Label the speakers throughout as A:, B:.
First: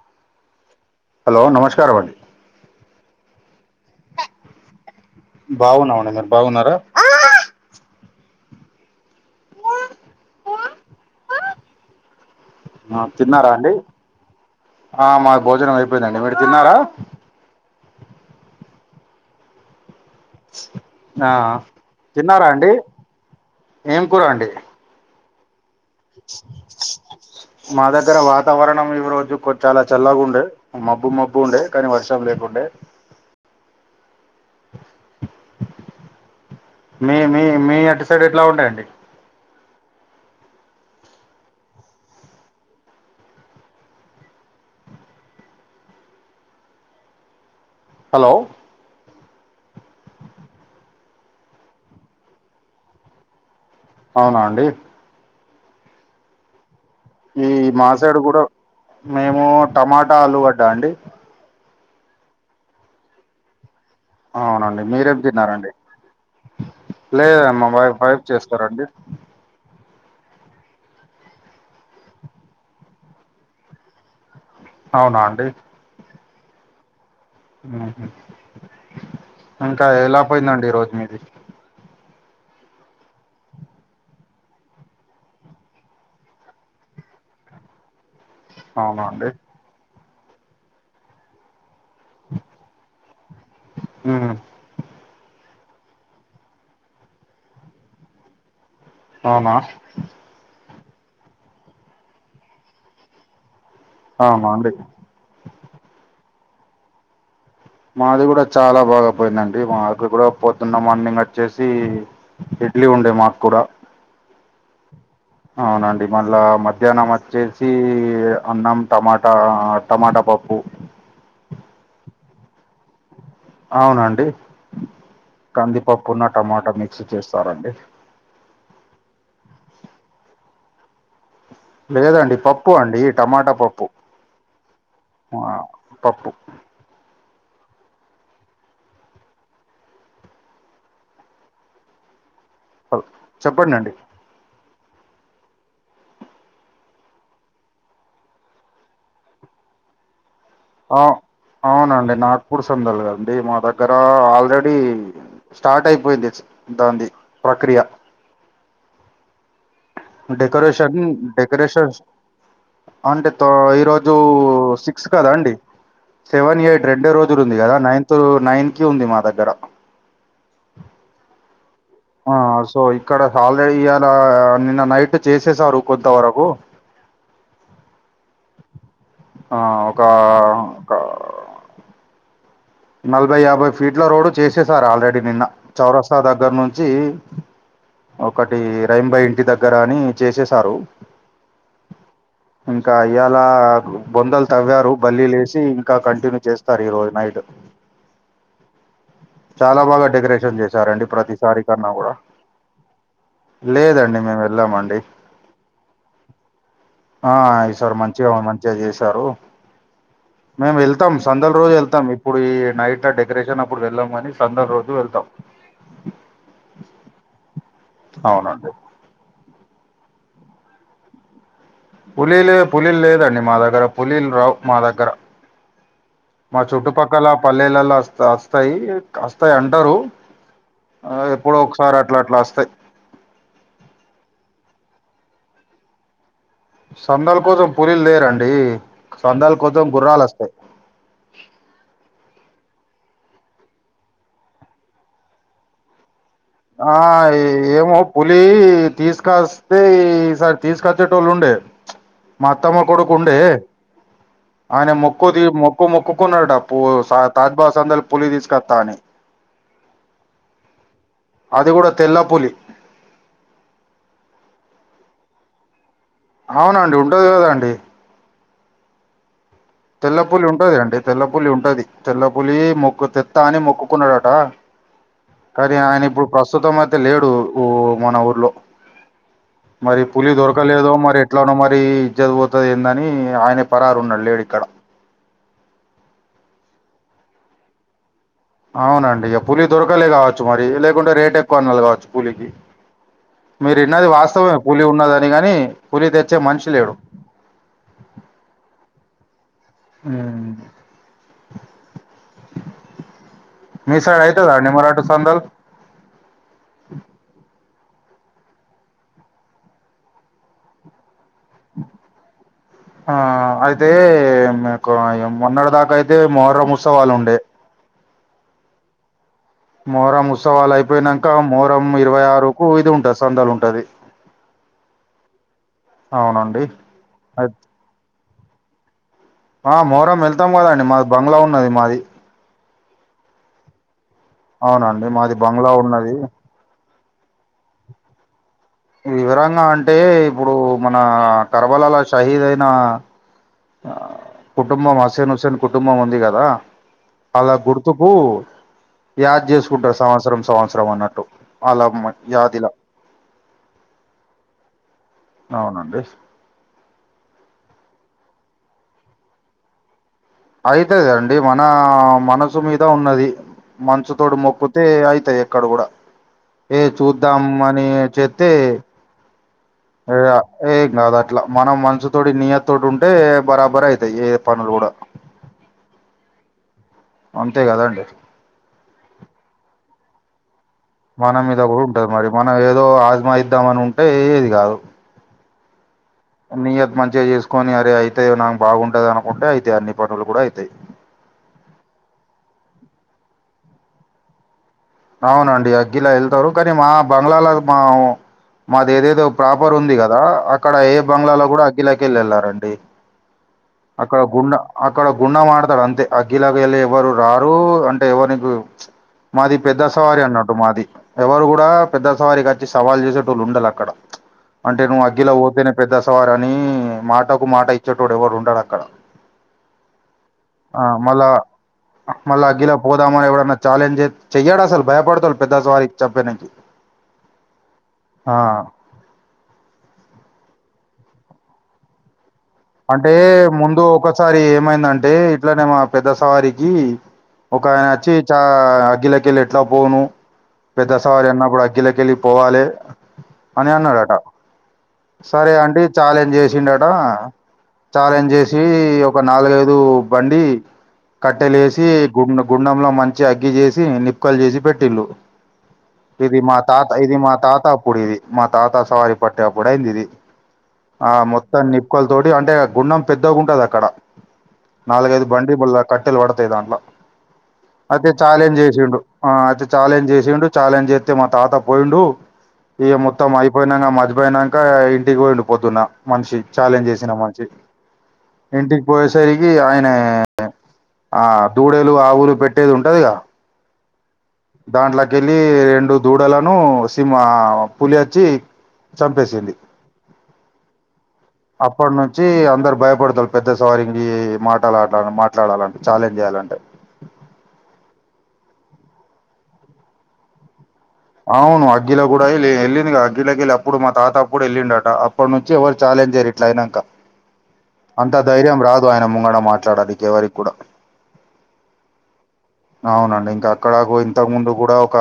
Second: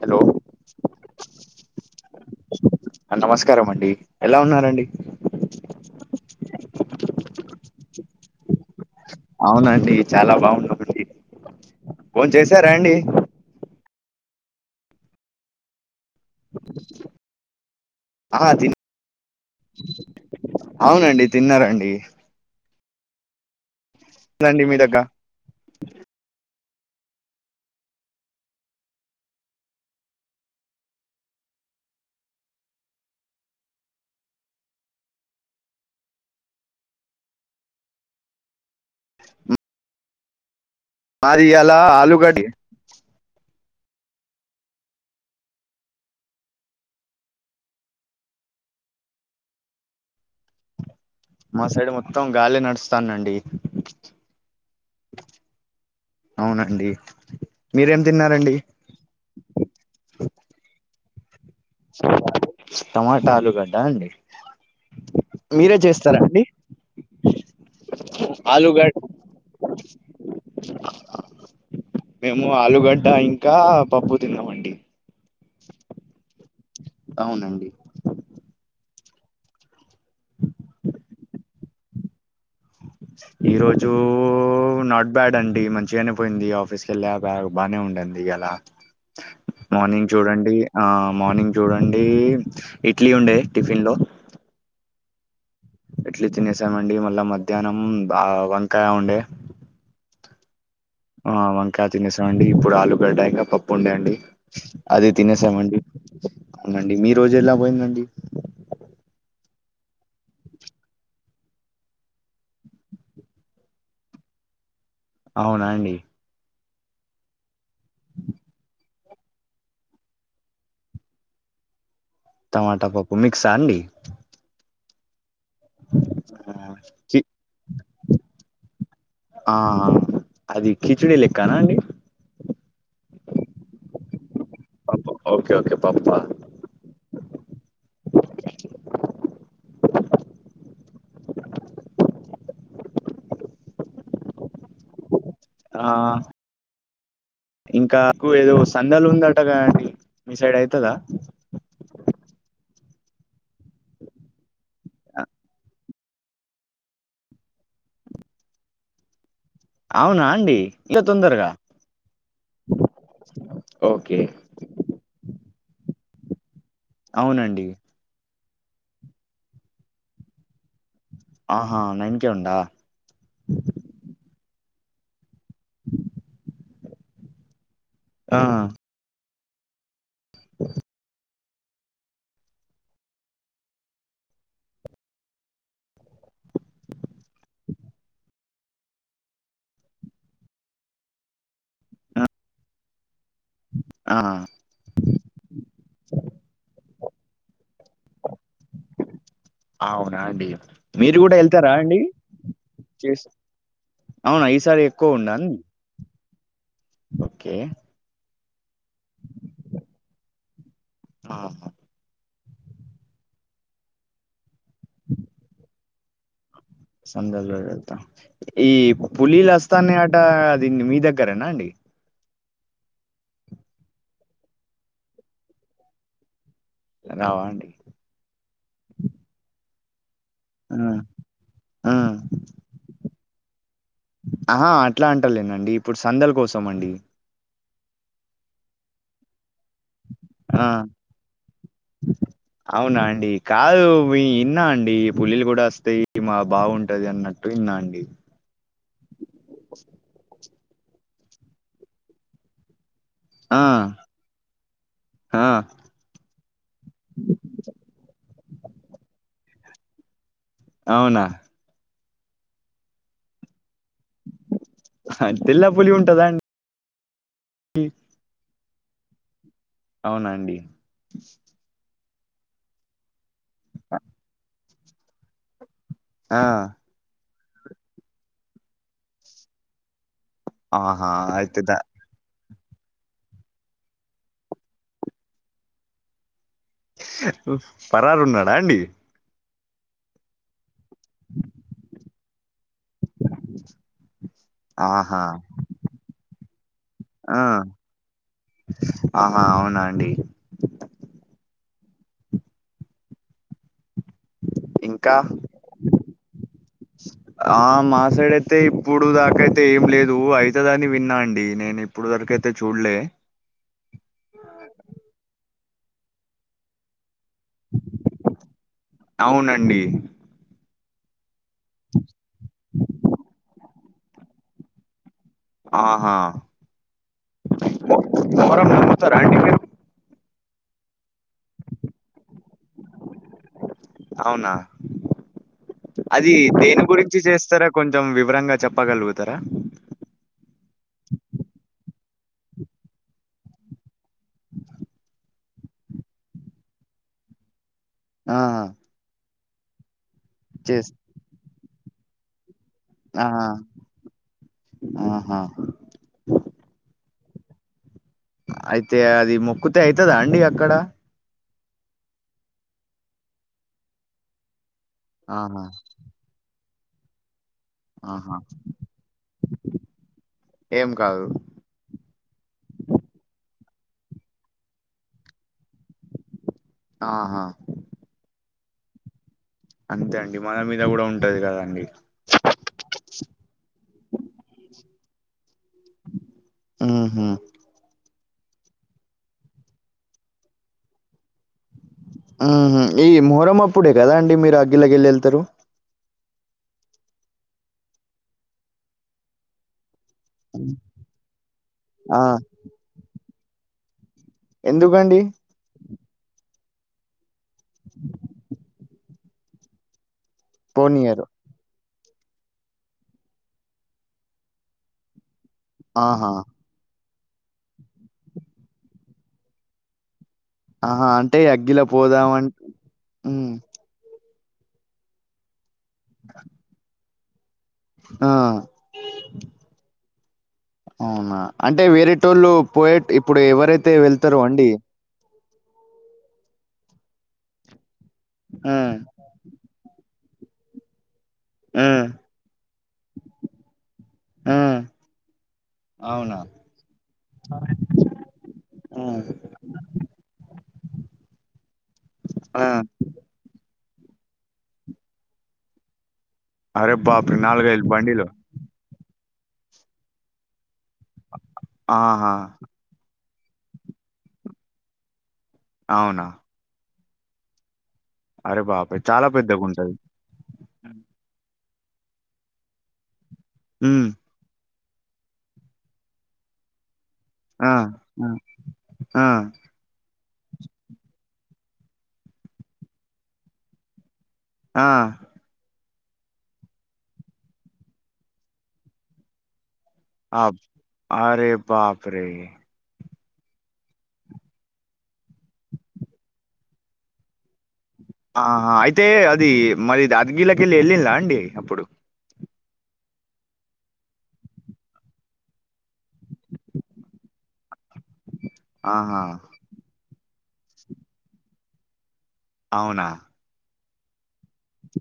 A: Hello
B: hello నమస్కారం అండి
A: నమస్కారం అండి ఎలా ఉన్నారండి
B: బాగున్నామండి మీరు బాగున్నారా
A: అవునండి చాలా బాగునమండి బోన్చేశారా అండి
B: తిన్నారా అండి ఆ మాకు భోజనం అయిపోయిందండి మీరు తిన్నారా
A: ఆ తి అవునండి
B: ఆ
A: తిన్నారండి
B: తిన్నారా అండి ఏం కూర అండి
A: మీదగ్గర
B: మా దగ్గర వాతావరణం ఈ రోజు కో చాలా చల్లగుంది మబ్బు మబ్బు ఉండే కనీ వర్షం లేకుండే మీ మీ మీ అటు సైడ్ ఎట్లా ఉండయండి
A: మాది ఇయాల ఆలూగడ్డ
B: హలో
A: మా సైడ్ మొత్తం గాలి నడుస్తందండి
B: అవున అండి
A: అవునండి
B: ఈ
A: మీరేం
B: మాసేడు కూడా
A: తిన్నారండి
B: మేము టమాటా ఆలుగడ్డా అండి
A: టమాటా ఆలుగడ్డ అండి
B: అవునండి మీరేం తిన్నారండి
A: మీరే చేస్తారా అండి
B: లేదండి మవైఫ్ చేస్తారండి
A: ఆలుగడ్ మేము ఆలుగడ్డ ఇంకా పప్పు తిన్నామండి
B: అవునా అండి
A: అవునండి
B: ఉహు ఇంకా ఎలా పోయిందండి ఈ రోజు మీది
A: ఈ రోజు నాట్ బ్యాడ్ అండి మంచిగానే పోయింది ఆఫీస్కి వెళ్ళ బ్యాగ బానే ఉందండి ఇయల
B: అవున అండి
A: మార్నింగ్ చూడండి ఆ మార్నింగ్ చూడండి ఇడ్లీ ఉండే టిఫిన్ లో
B: ఉమ్
A: ఇడ్లీ తినేసామండి మళ్ళా మధ్యాహ్నం వంకాయ ఉండే
B: అమ్మ
A: ఆ వంకాయ తినేసామండి ఇప్పుడు ఆలు గడ్డ ఇంకా పప్పు ఉండే అండి
B: అవునా అండి
A: అది తినేసామండి అవునండి మీ రోజు ఎలా పోయిందండి
B: మాది కూడా చాలా బాగా పోయిందండి మాకు కూడా పొద్దున్న మార్నింగ్ వచ్చేసి ఇడ్లీ ఉండే మా కూడా
A: అవునా అండి.
B: అవునండి మళ్ళా మధ్యాహ్నం వచ్చేసి అన్నం టమాటా ఆ టమాటా పప్పు
A: టమాటా పప్పు మిక్స్ అండి
B: హా అండి కందిపప్పు ను
A: ఆ!
B: టమాటా మిక్స్
A: కి
B: చేస్తారండి
A: ఆ అది కిచిడి లెక్క నండి
B: లేదండి పప్పు అండి టమాటా పప్పు
A: పప్పు
B: ఆ
A: ఓకే. ఓకే. పప్పా?
B: పప్పు హా చెప్పండండి
A: ఆ ఇంకా ఆకు ఏదో సందలు ఉందంటకదండీ మీ సైడ్ అ
B: అవ్ అవునండి నాగపూర్ సందలగా మా దగ్గర ఆల్ ఉ స్టార్ట్ అయిపోయిద్ది దాన్దీ ప్రక్రియ
A: అవునా అండి?
B: డెకరేషన్
A: ఇంత తొందరగా?
B: డెకరేషన్ ఆంటీ తో ఈరోజు
A: ఓకే.
B: సిక్స్ కదా అండి సెవెన్ ఎయిట్ రెండే రోజులు ఉంది
A: అవునండి.
B: కదా నైన్త్ నైన్ కి ఉంది మా దగ్గర
A: ఆహా లైన్
B: ఆ సో ఇక్కడ సౌదీ ఏరియాలా నిన్న నైట్ చేసేసారు కొంత వరకు
A: ఆ
B: ఆ ఒక క నలభై యాభై ఫీట్ల రోడ్ చేసేసారు ఆల్రెడీ నిన్న చౌరస్తా దగ్గర నుంచి ఒకటి రహీం బాయి ఇంటి దగ్గర అని చేసేసారు
A: ఆ
B: ఇంకా ఇయ్యాలా బొందలు తవ్వారు బల్లీలేసి ఇంకా కంటిన్యూ చేస్తారు ఈ రోజు నైట్ చాలా బాగా
A: అవునా అండి
B: డెకరేషన్ చేసారండి
A: మీరు కూడా
B: ప్రతిసారి
A: వెళ్తారా
B: కన్నా
A: అండి
B: కూడా
A: చేస్
B: లేదండి మేము
A: అవునా ఈసారి
B: వెళ్ళామండి
A: ఎక్కువ ఉందా అండి
B: ఆ
A: ఓకే
B: ఈసారి మంచిగా మంచిగా చేశారు మేము వెళ్తాం సందల
A: ఆహా,
B: రోజు వెళ్తాం ఇప్పుడు ఈ నైట్ల డెకరేషన్ అప్పుడు వెళ్ళాం కానీ సండే రోజు వెళ్తాం అవునండి
A: ఈ పులీలు అస్తనాయట అది మీ దగ్గరేనా అండి
B: పులీలే పులీలు లేదండి మా దగ్గర పులీలు రావు మా దగ్గర మా చుట్టుపక్కల
A: రావా అండి
B: పల్లెలల్ల అస్తయి అస్తయి అంటారు
A: ఆ
B: ఎప్పుడో
A: ఆ.
B: ఒకసారి అట్లా అట్లా అస్తయి
A: ఆహా అట్లా అంటాలేనండి ఇప్పుడు సందల కోసం అండి
B: సందల కోసం పురీలు లేేరండి సందాల కోసం గుర్రాలు వస్తాయి
A: ఆ అవునా అండి కాదు ఇన్నా అండి పులీలు కూడా వస్తాయి ఇ మా బాగుంటది అన్నట్టు ఇన్నా అండి
B: లి తీసుకస్తే ఈ సారి తీసుకొచ్చేటోళ్ళు ఉండే మా అత్తమ్మ కొడుకుండే
A: ఆ
B: ఆనే మొక్కూది
A: ఆ
B: మొ మొక్కు మొక్కుకున్నాడట పు తాజబాస్ అందల పులి తీసుకత్త అని
A: అవునా
B: అది కూడా తెల్లపులి
A: అ తెల్లాపులి ఉంటదా, అండి,
B: అవునండి. ఉంటుందికదండి.
A: అవునా
B: తెల్లపులి
A: అండి
B: ఉంటది కదాఅండి తెల్లపులి ఉంటుది తెల్ల పూలి మొక్కు తె అని మొక్కుకున్నాడట. కానీ ఆయన ఇప్పుడు
A: ఆ
B: ప్రస్తుతం అ అయితే లేడు ఊ మన ఊర్లో మరి పులి దొరక ఇక్క లేదో
A: ఆహా
B: మరి ఎట్లానో
A: అయితే దా
B: మరి ఇజ్జతు పోతది అనిమ్మమ్మమరి ఎట్లనో ఏందని ఆయన పరారు ఉన్నాడు లేడు ఇక్కడ
A: పరారు, ఉన్నాడా అండి.
B: పులిదొరకలే కావచ్చు. మరి లేకుంటే రేట్ ఎక్కువ అన్నారూ కావచ్చు. పులికి మీరున్నది వాస్తవే పులి
A: ఆహా
B: ఉన్నదని కాని పులి తెచ్చే మనిషి లేడు.
A: ఆ ఆహా అవునా అండి.
B: ఆ మీ సైడ్ అయితాద అండి. మరాఠ
A: ఇంకా
B: చందలు,
A: ఆ మాసైడ్ ఇతే ఇప్పుడు దాకైతే ఏం లేదు అయితే దాని విన్నా అండి. నేను ఇప్పుడు వరకైతే చూడలే.
B: ఆ అయితే మీకు మొన్నటి దాకా అయితే మొహ్రమ్ ఉత్సవాలు ఉండే
A: అవునండి.
B: మొహరం ఉత్సవాలు అయిపోయినాంక ఇకా మొహరం ఇరవై ఆరుకు ఇది ఉంటుది. సందాలు ఉంటది.
A: ఆహా
B: అవునండి అయి-
A: మొహర్రం వెళ్తారా అండి మీరు
B: ఆ మోహరం వెళ్తాం కద అండి. మాది బంగ్లా ఉన్నది. మాది
A: అవునా,
B: అవునండి మాది బంగ్లా ఉన్నది
A: అది దేని గురించి చేస్తారా కొంచెం వివరంగా చెప్ప
B: వివరంగా అంటే ఇప్పుడూ మనా కరబలలో షహీద్ అయినా కుటుంబం అస్సేన్ హుస్సేన్ కుటుంబం ఉంది. కదా అలా గుర్తుకూ
A: ఆ
B: యాద్ చేసుకుంటారు. సంవత్సరం, సంవత్సరం,
A: చేస్
B: అన్నట్టు. అలామన్ యాదిలా
A: ఆ ఆ
B: అవునండి.
A: అయితే అది మొక్కుతే అవుతదా అండి. అక్కడ
B: అవుతుదండి. మన మనసు మీద ఉన్నది. మనస్సు తోటి మొక్కుతే ఐతే ఇక్కడ
A: ఆహా
B: కూడా ఏ చూద్దాం అని
A: ఆహా
B: చెప్తే ఏయ ఏ
A: ఏం
B: కాదా
A: కాదు
B: అట్లా, మనం మనసు తోటి నిీయ తోటి ఉంటే బరాబర అవుతాయ. ఏ పనులు కూడా
A: ఆహా
B: అంతే కదండి.
A: అంతేఅండి, మన మీద కూడా ఉంటది
B: మన మీద కూడా
A: కదండి
B: ఉంటది. మరి మనం ఏదో ఆజమాయిద్దాం, అని ఉంటే ఏది కాదు, నీ అత మంచిగా
A: ఉహు
B: చేసుకొని అరే అయితే నాకు బాగుంటది. అనుకుంటే అయితాయి. అన్ని పనులు కూడా అవుతాయి.
A: ఉ ఈ ముహరం అప్పుడే కదా అండి మీరు అగ్గిలకెళ్ళి వెళ్తారు
B: అవునండి. ఇలా వెళ్తారు. కానీ మాబంగ్లాలో మా మాది ఏదేదో ప్రాపర్ ఉంది. కదా అక్కడ ఏ బంగ్లాలో కూడా అగ్గిలకి వెళ్ళి
A: ఆ
B: వెళ్ళారండి. అక్కడ గుండం అక్కడ
A: ఎందుకండి
B: ఆడతారు. అంతే అగ్గిలకెళ్లి ఎవరు రారు, అంటే ఎవరికు మాది పెద్ద సవారి అన్నాట్టు. మాది,
A: పోనీయరు
B: ఎవరు కూడా పెద్ద సవారికి వచ్చి సవాల్ చేసేట వాళ్ళు ఉండరు అక్కడ అంటే నువ్వు అగ్లో ఇదేనా పెద్ద సవారి
A: ఆహా
B: అని మాటకు మాట ఇచ్చేటోడు ఎవరు ఉండడు అక్కడ. ఆ
A: ఆహా
B: మల్ల
A: అంటే అగ్గిల
B: మళ్ళ
A: పోదామం
B: అగ్గిలో పోదామని
A: ఉమ్
B: ఎవడన్నా చాలెంజ్ చేత్ చెయ్యడు అసలు భయపడతాడు పెద్ద సవారికి చంపనికి
A: ఆ అవునా అంటే వేరేటోళ్ళు పోయే
B: అంటే
A: ఇప్పుడు
B: ముందు
A: ఎవరైతే వెళ్తారో
B: ఒకసారి
A: అండి
B: ఏమైందన్ టే ఇట్లనే మా పెద్ద సవారికి ఒక ఆయన వచ్చి చా
A: ఆ
B: అగిలేకెళ్ ఇట్ల పోను పెద్ద సవారి అన్నా కూడా
A: ఆ
B: అగ్గిలేకెళ్ళి పోవాలి అని అన్నాడట
A: ఆ
B: సరే అంటే చాలెంజ్
A: అవునా
B: చేసిండట ఛాలెంజ్ చేసి
A: ఆ
B: ఒక నాలుగైదు బండి కట్టెలేసి గుండ
A: ఆ
B: గుండంలో మంచి అగ్గి చేసి నిప్పుకలు చేసి పెట్టిళ్ళు. ఇది మాత్ తాత
A: అరే
B: ఇది మా
A: బాప్రే
B: తాత
A: నాలుగైదు
B: అప్పుడు ఇది.
A: బండిలు
B: మ తాత సవారి పట్టే అప్పుడు అయిందిది. ఆ మొత్తం నిప్పుకల్
A: ఆహా
B: అంటే గుండం పెద్దగుంటది అక్కడ నాలుగైదు బండి బల్ కట్టెలు
A: అవునా
B: పడతాయి దాంట్లో అదె చాలెంజ్
A: అరే బాపే
B: చేసిండు.
A: చాలా పెద్దగా
B: అదే
A: ఉంటది
B: చాలెజ్ చేసిండు ఛాలెంజ్ చేత్తె మా తాత పోయిండు ఇగ మొత్తం అయిపోయినంక
A: ఉమ్
B: మజ్జిపోయినా ఇంకా ఇంటికి పోయిండు పొద్దున్న మనిషి ఛాలెంజ్ చేసిన మని షి
A: ఆ
B: ఇంటికి
A: ఆ
B: పోయేసరికి ఆయన అ ఆ దూడేలు ఆవులు పెట్టేది ఉంటదిగా
A: ఆ
B: దాన్లగే ల్లి రెండు దూడలను సింహ పులి వచ్చి చంపేసింది.
A: ఆ అరే
B: అప్పటి నుంచి
A: బాప్రే!
B: అందరు భయపడుతారు. పెద్ద సవారికిి మాటలాటాల మాట్లాడాల అంటే ఛాలెంజ్ చేయాలంటే
A: ఆహా అయితే అది మరి అగ్గిలేకెళ్ళి ఎళ్లిందా
B: అవును అగ్గిల కూడా ఎల్లి ఎళ్ళింది కదా అగ్గిలో కెళ్ళి అప్పుడు మా తాత అప్పుడు ఎల్లిండట. అప్పట్నుంచి ఎవరు చాలెంజ్ చెయ్యరు ఇట్లయినంక అంత ధైర్యం రాదు ఆయన
A: ఆహా!
B: ముంగడ మాట్లాడనీకి ఎవరికి కూడ
A: అవునా?
B: అవునండి ఇంకా అక్కడకు ఇంతకు ముందు కూడ ఒక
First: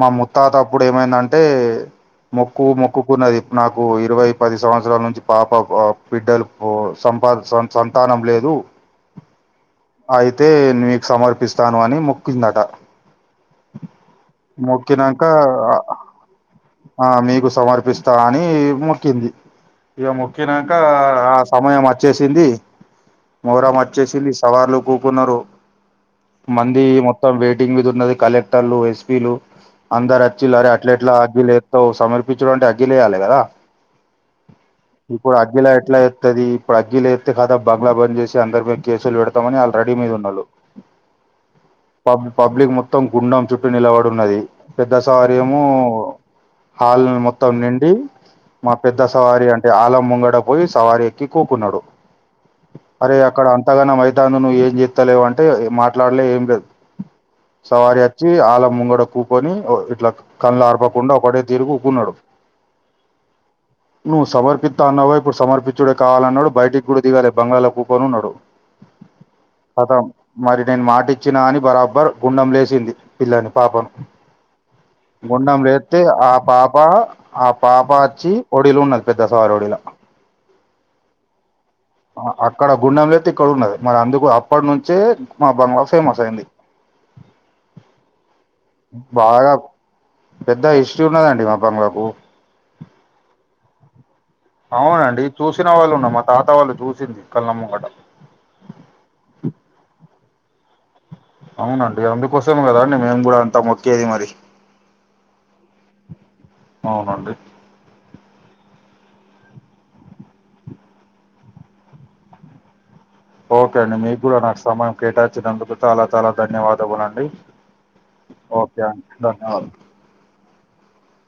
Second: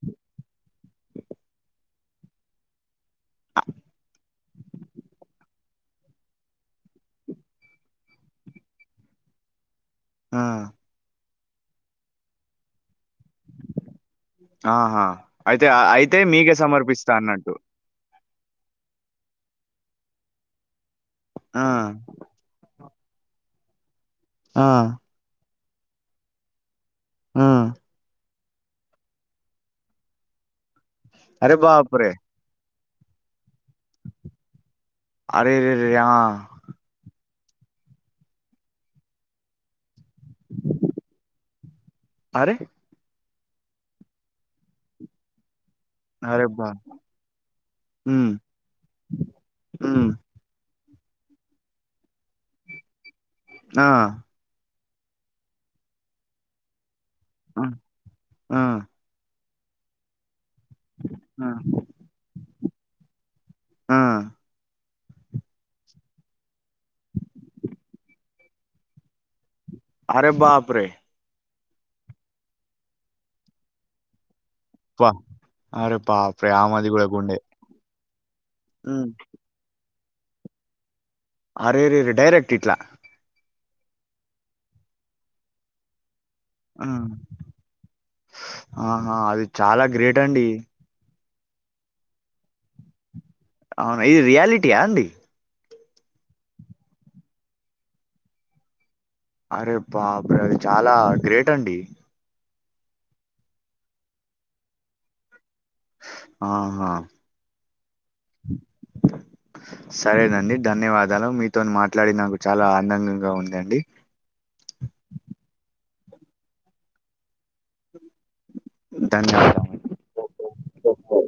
B: మా ముత్తాత అప్పుడు ఏమైందంటే మొక్కు మొక్కుకున్నది నాకు ఇరవై పది సంవత్సరాల నుంచి పాప బిడ్డలు ఓ సంపా సం సంతానం లేదు
A: ఆ!
B: అయితే నీకు సమర్పిస్తాను అని మొక్కిందట.
A: ఆహా!
B: మొక్కినాక,
A: అయితే అయితే మీకే
B: ఆ
A: సమర్పిస్తా
B: మీకు
A: అన్నట్టు.
B: సమర్పిస్ త అని మొక్కింది. ఇగ మొక్కినాక ఆ సమయం వచ్చేసి సింది మొహరం వచ్చేసింది
A: ఆ!
B: సవార్లు కూకున్నారు మంది మొత్తం
A: ఆ!
B: వెయిటింగ్ మీద ఉన్నది కలెక్టర్లు ఎస్పీలు అందరు వచ్చిల్లరే అట్ల ఎట్లా అగ్గి
A: అరే
B: లేప్తావ్
A: బాప్రే!
B: సమర్పించడం అంటే అగ్గి లేయాలి కదా ఇప్పుడు అగ్గిల
A: అరెరెరే!
B: ఎట్ల
A: ఆ!
B: ఏత్తది ఇప్పుడు అగ్గి లేపితే ఖతం బంగ్లా బంద్ చేసి అందరి మీద కేసులు పెడతామని ఆళ్ళు రెడీ మీదున్నాలు పబ్
A: అరే!
B: పబ్లిక్ మొత్తం గుండం చుట్టూ నిలబడున్నది పెద్ద సవారి ఏమో
A: అరేబ్బా
B: హల్ ని మొత్తం నిండి మా పెద్ద సవారి అంటే ఆల్ల
A: హ్మ్.
B: ముంగడ పోయి సవారి తికో కున్నడు అరే అక్కడ
A: ఆ!
B: అంతగనం అయిత ను నువ్ ఏం చేత్తలేవంటే ఏంమాట్లాడలే ఏం లేద్
A: ఆ!
B: సవారిఅచ్చి
A: ఆ!
B: ఆలముంగడ కూకొని ఓ ఇట్లా కళ్ళు ఆర్పకుండా ఒకటె
A: ఆ!
B: తిరు కుకున్నాడు
A: ఆ!
B: నువ్వు సమర్పిత్ త్త అన్నావ్ గాఇప్పుడు సమర్పిచుడే కావాలన్నాడు బయటిక్ గూడా దిగలే బంగాళా కుకొన్ ఉన్నడు ఖతం
A: అరే
B: మరి నేన్
A: బాప్రే!
B: మాటిచ్చిన అని బరాబర్ గుండం లేసింది పిల్లని పాపం
A: అబ్బా! అరే
B: గుండంలేత్తే ఆ
A: బాప్రే!
B: పాప
A: ఆమెది గూడా గుండె.
B: ఆ పాప అచ్చి ఒడిలున్నద్
A: హ్మ్.
B: పెద్ద తా రొడిలా
A: అరెరెరే!
B: అ
A: డైరెక్ట్
B: అక్కడ
A: ఇట్లా.
B: గుండెం లేతే ఇక్కడున్నది మర్ అందుకు అప్పటి నుంచే మా బంగ్లా ఫేమస్ అయింది
A: మ్ ఆహా అది చాలా గ్రేట్ అండి
B: చున్నదండి మా బంగ్ల కు
A: అవున ఇది రియాలి
B: అవునండి చూసిన వాళ్ళు ఉన్న మా తాత వాళ్ళు చూసింది కండ్ల ముంగట
A: అరే బాప్రే అది చాలా గ్రేట్ అండి
B: అవునండి అందుకోసం కదాండి మేము కూడా అంతా మొక్కేది మరి
A: ఆహ
B: అవునండి
A: సరేనండి ధన్యవాదాలు మీతోన్ మాట్లాడి నాకు చాలా ఆందంగు
B: ఓకే అండి మీగ్గూడా నాక్ సమయం కేటాయించినందుకు చాలా చాలా ధన్యవాదములండి ఓకే అండ్ ధన్యవాదు
A: ధన్యవాదాలు ఓకే